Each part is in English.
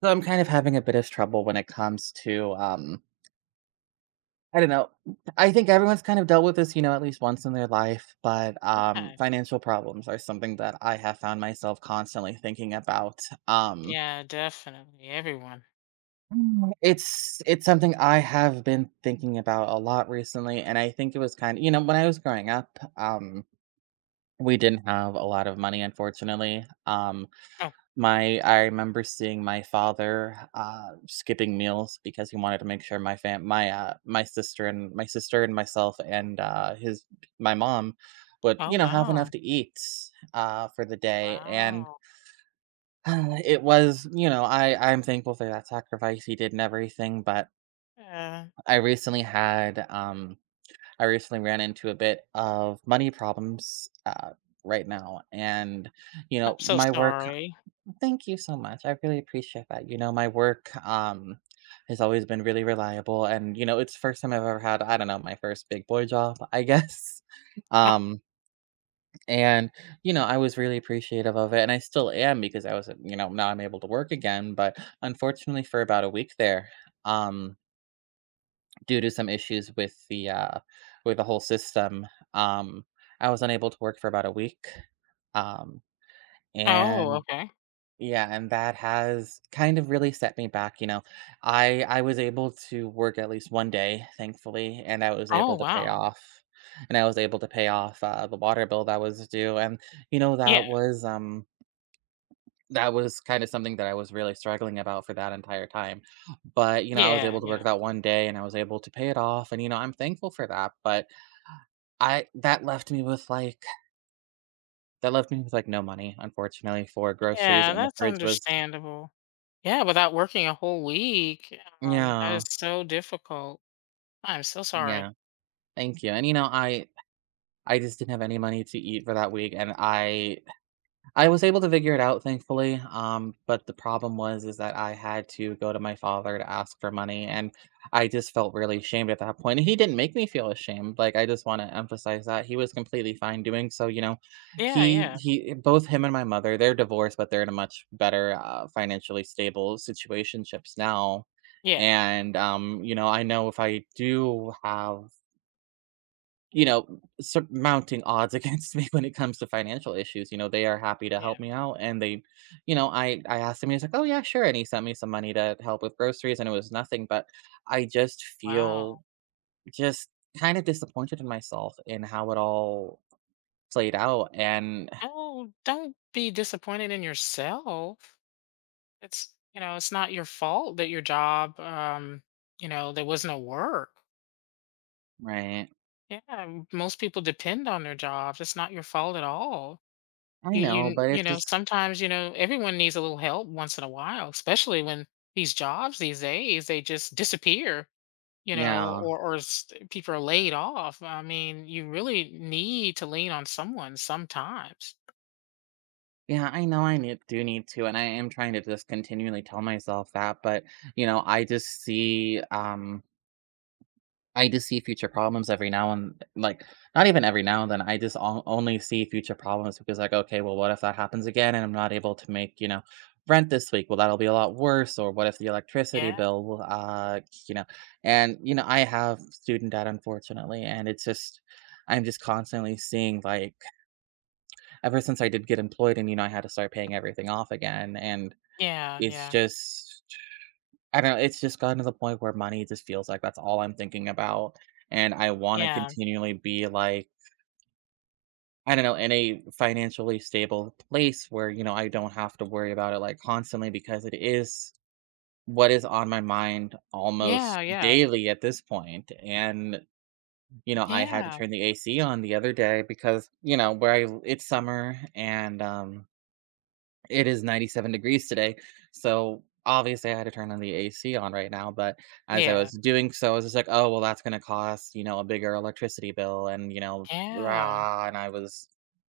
So I'm kind of having a bit of trouble when it comes to I don't know. I think everyone's kind of dealt with this, you know, at least once in their life, but Yeah. financial problems are something that I have found myself constantly thinking about. Um Yeah, definitely. Everyone. Mm. It's something I have been thinking about a lot recently, and I think it was kind of, you know, when I was growing up, we didn't have a lot of money, unfortunately. Oh, My I remember seeing my father, skipping meals because he wanted to make sure my sister and myself and, his my mom, would, oh, you know, have enough wow. to eat, for the day, and Wow. It was I'm thankful for that sacrifice he did and everything, but Yeah. I recently had, I recently ran into a bit of money problems, right now, and, you I'm know, so my work. sorry. Thank you so much. I really appreciate that. You know, my work has always been really reliable, and you know, it's the first time I've ever had, I don't know, my first big boy job, I guess. Oh, Um and you know, I was really appreciative of it, and I still am because I was, you know, now I'm able to work again, but unfortunately for about a week there, um due to some issues with the whole system, um I was unable to work for about a week. Um oh, and okay. Yeah, and that has kind of really set me back, you know. I was able to work at least one day, thankfully, and I was Oh, able to pay wow. off, and I was able to pay off the water bill that was due, and you know, Yeah. That was kind of something that I was really struggling about for that entire time. But, you know, I was Yeah. able to Yeah. work that one day and I was able to pay it off, and you know, I'm thankful for that, but I that left me with like, that left me with like no money unfortunately for groceries, Yeah. and the That's fridge was, understandable. Yeah. Without working a whole week, that is yeah. so difficult. I'm so sorry. Yeah. Thank you, and, you know, I just didn't have any money to eat for that week, and I was able to figure it out, thankfully, but the problem was is that I had to go to my father to ask for money, and I just felt really ashamed at that point, and he didn't make me feel ashamed, like, I just wanna emphasize that, he was completely fine doing so, you know? Yeah. Yeah. He both him and my mother, they're divorced, but they're in a much better, financially stable situationships now, Yeah. and, you know, I know if I do have, you know, surmounting odds against me when it comes to financial issues, you know, they are happy to Yeah. help me out, and they, you know, I asked him, he's like, "Oh, yeah, sure," and he sent me some money to help with groceries, and it was nothing, but I just Wow. feel, just kind of disappointed in myself in how it all played out, and Oh, don't be disappointed in yourself. It's not your fault that your job. There was no work. right. Yeah. Most people depend on their jobs. It's not your fault at all. I you know, you but you it's know just sometimes you know everyone needs a little help once in a while, especially when these jobs these days they just disappear. You know yeah. Or people are laid off. I mean, you really need to lean on someone sometimes. Yeah, I know I need do need to, and I am trying to just continually tell myself that, but, you know, I just see future problems every now and like, not even every now and then. I just on only see future problems because, like, okay, well, what if that happens again and I'm not able to make, you know, rent this week? Well, that'll be a lot worse. Or what if the electricity Yeah, bill, you know, and, you know, I have student debt, unfortunately. And it's just, I'm just constantly seeing, like, ever since I did get employed and, you know, I had to start paying everything off again. And yeah, it's yeah, just, I do know it's just gotten to the point where money just feels like that's all I'm thinking about, and I wanna yeah, continually be, like, I don't know, in a financially stable place where, you know, I don't have to worry about it, like, constantly because it is what is on my mind yeah, almost yeah, daily at this point. And, you know, I had to yeah, turn the AC on the other day because, you know, where I it's summer and, it is 97 degrees today, so obviously I had to turn on the AC on right now, but as I yeah, was doing so, I was just like, "Oh, well, that's gonna cost, you know, a bigger electricity bill," and, you know, yeah. rah, and I was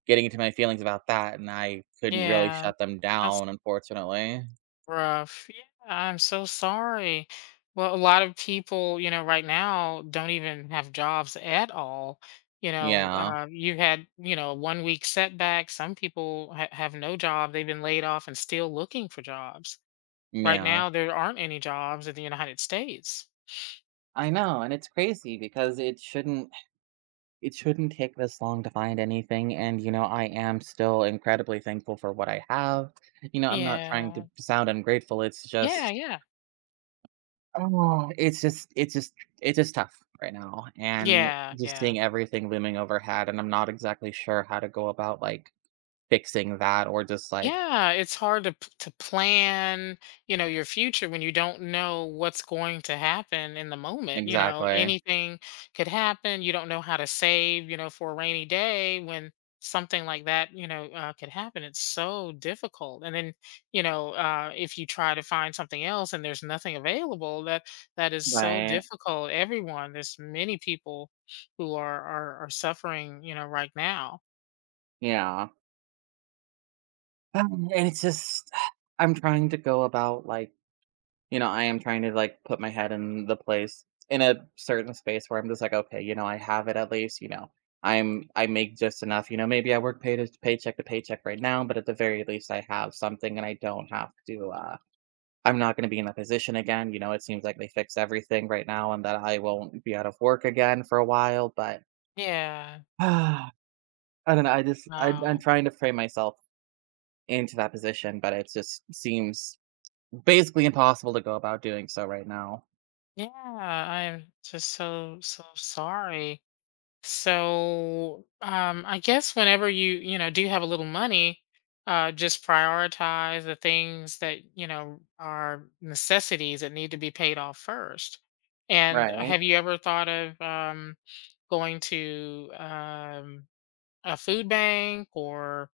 getting into my feelings about that, and I couldn't really Yeah, shut them that's down, unfortunately. rough. Yeah, I'm so sorry. Well, a lot of people, you know, right now don't even have jobs at all. You know, Yeah, you had, you know, a 1-week setback. Some people ha have no job. They've been laid off and still looking for jobs. Right yeah. now, there aren't any jobs in the United States. I know, and it's crazy because it shouldn't take this long to find anything, and, you know, I am still incredibly thankful for what I have. You know, I'm not trying Yeah. to sound ungrateful, it's Yeah. just Yeah. oh, it's just tough right now, and Yeah. just Yeah. seeing everything looming overhead, and I'm not exactly sure how to go about, like, fixing that or just, like Yeah, it's hard to plan, you know, your future when you don't know what's going to happen in the moment. You know, exactly. anything could happen. You don't know how to save, you know, for a rainy day when something like that, could happen. It's so difficult. And then, if you try to find something else and there's nothing available, that is so Right. difficult. Everyone, there's many people who are suffering, you know, right now. Yeah. And it's just, I'm trying to go about, like, you know, I am trying to, like, put my head in the place in a certain space where I'm just like, "Okay, you know, I have it at least," you know, "I'm I make just enough," you know, "Maybe I work pay to paycheck right now, but at the very least, I have something and I don't have to, uh." I'm not gonna be in that position again, you know, it seems like they fixed everything right now and that I won't be out of work again for a while, but Yeah. I don't know, I just I I'm Wow. trying to frame myself into that position, but it just seems basically impossible to go about doing so right now. Yeah, I'm just so so sorry. So, I guess whenever you you know do have a little money, just prioritize the things that you know are necessities that need to be paid off first. And Right. have you ever thought of going to a food bank or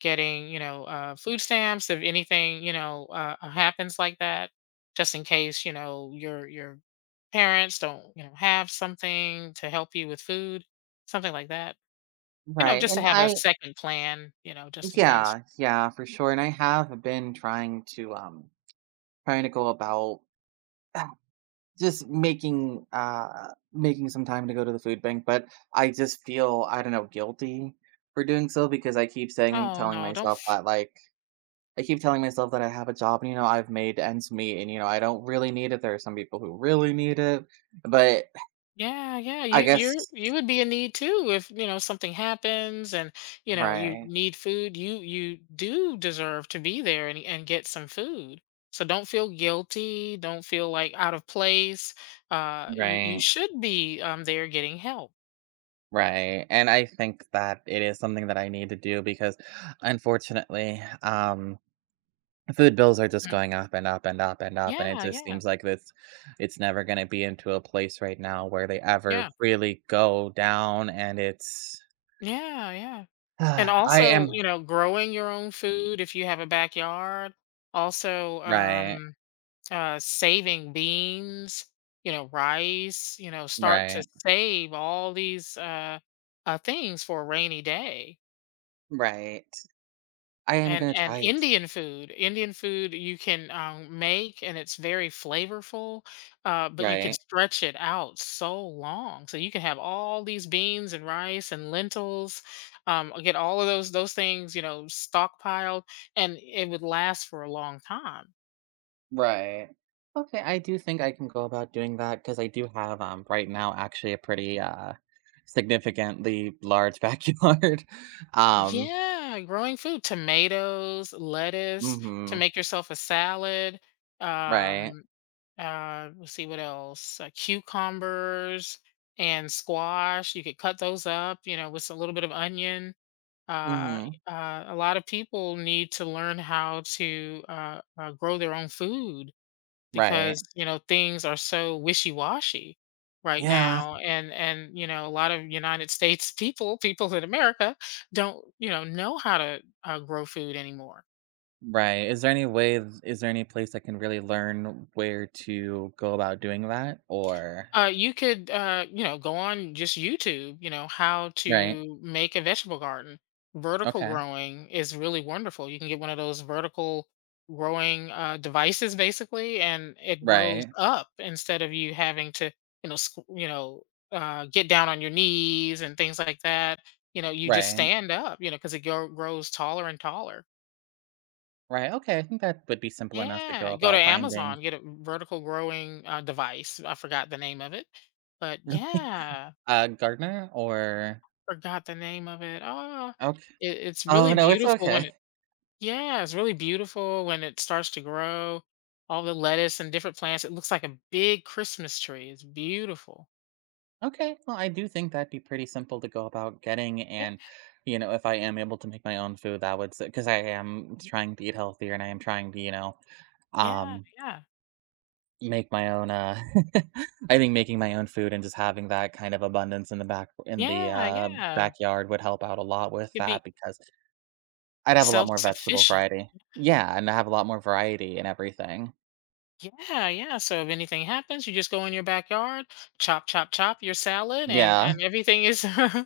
getting food stamps if anything happens like that, just in case your parents don't have something to help you with food, something like that, Right. just to And have a I second plan, just in case. yeah, yeah, for sure, and I have been trying to, trying to go about just making, making some time to go to the food bank, but I just feel, I don't know, guilty for doing so because I keep saying Oh telling no, don't. myself that, like, I keep telling myself that I have a job and, you know, I've made ends meet and, you know, I don't really need it. There are some people who really need it, but Yeah, yeah. I You you guess you would be in need too if, you know, something happens, and, you know, you right, need food. You do deserve to be there and get some food. So don't feel guilty, don't feel like out of place. You right, should be there getting help. right, and I think that it is something that I need to do because, unfortunately, food bills are just Mhm. going up and up and up and up, and it Yeah, just yeah. seems like this, it's never gonna be into a place right now where they ever Yeah. really go down, and it's Yeah, yeah. And I also, am you know, growing your own food if you have a backyard. Also, right, saving beans, you know, rice, you know, start to right, save all these things for a rainy day. right. I am And gonna and try it. Indian food, you can make, and it's very flavorful, but you can Right, stretch it out so long. So you can have all these beans and rice and lentils, get all of those things, you know, stockpiled, and it would last for a long time. right. Okay, I do think I can go about doing that because I do have, right now, actually a pretty, significantly large backyard. Um Yeah, growing food, tomatoes, lettuce, to Mhm. make yourself a salad. Right. Um, let's see what else. Cucumbers and squash. You could cut those up, you know, with a little bit of onion. Uh, Mhm. A lot of people need to learn how to grow their own food Right. because, you know, things are so wishy-washy right Yeah. now, and you know a lot of United States people in America don't know how to grow food anymore. Right. Is there any way is there any place I can really learn where to go about doing that? Or You could, go on just YouTube, you know, how right. to make a vegetable garden. Vertical Okay. growing is really wonderful. You can get one of those vertical growing devices, basically, and it grows Right. up instead of you having to, you know, squ- you know, get down on your knees and things like that. You know, you just Right. stand up, you know, because it grows taller and taller. Right. Okay. I think that would be simple enough to go Yeah, go to about Amazon, finding get a vertical growing device. I forgot the name of it, but yeah. a gardener or Forgot the name of it. Oh, okay. it's Oh, really no, it's beautiful when okay. it. Yeah, it's really beautiful when it starts to grow. All the lettuce and different plants. It looks like a big Christmas tree. It's beautiful. Okay. Well, I do think that'd be pretty simple to go about getting, Yeah, and you know, if I am able to make my own food, that would, because I am trying to eat healthier and I am trying to, you know, yeah, um yeah. make my own, I think making my own food and just having that kind of abundance in the back, in the, Yeah, yeah. backyard would help out a lot with You'd be that because I'd have a lot more vegetable self-sufficient. variety. Yeah, and I have a lot more variety in everything. Yeah, yeah. So if anything happens, you just go in your backyard, chop, chop, chop your salad, and Yeah, and everything is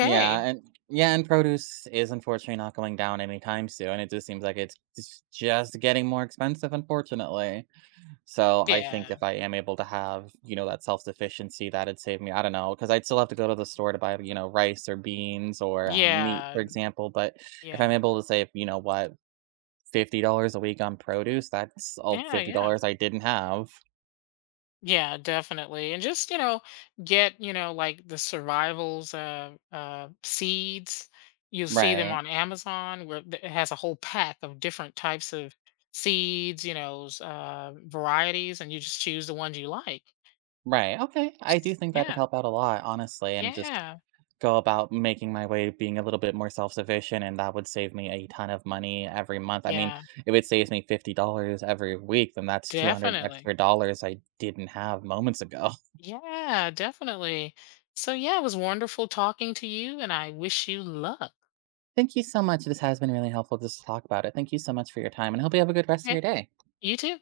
yeah, and yeah, and produce is unfortunately not going down anytime soon, it just seems like it's just getting more expensive, unfortunately. So I think Yeah. if I am able to have, you know, that self-sufficiency, that'd save me. I don't know because 'cause I'd still have to go to the store to buy, you know, rice or beans or, meat, for Yeah. example, but if I'm Yeah. able to save, you know what, $50 a week on produce, that's all Yeah, yeah. $50 I didn't have. Yeah, definitely. And just, you know, get, you know, like the survivals seeds. You'll see them Right, on Amazon where it has a whole pack of different types of seeds, varieties, and you just choose the ones you like. right, okay, I do S- think that'd Yeah. help out a lot, honestly, and just Yeah. go about making my way being a little bit more self-sufficient, and that would save me a ton of money every month. I mean, Yeah. if it saves me $50 every week, then that's 200 Definitely. extra dollars I didn't have moments ago. Yeah, definitely. So yeah, it was wonderful talking to you, and I wish you luck. Thank you so much. This has been really helpful just to talk about it. Thank you so much for your time, and I hope you have a good rest of your Okay. day. You too.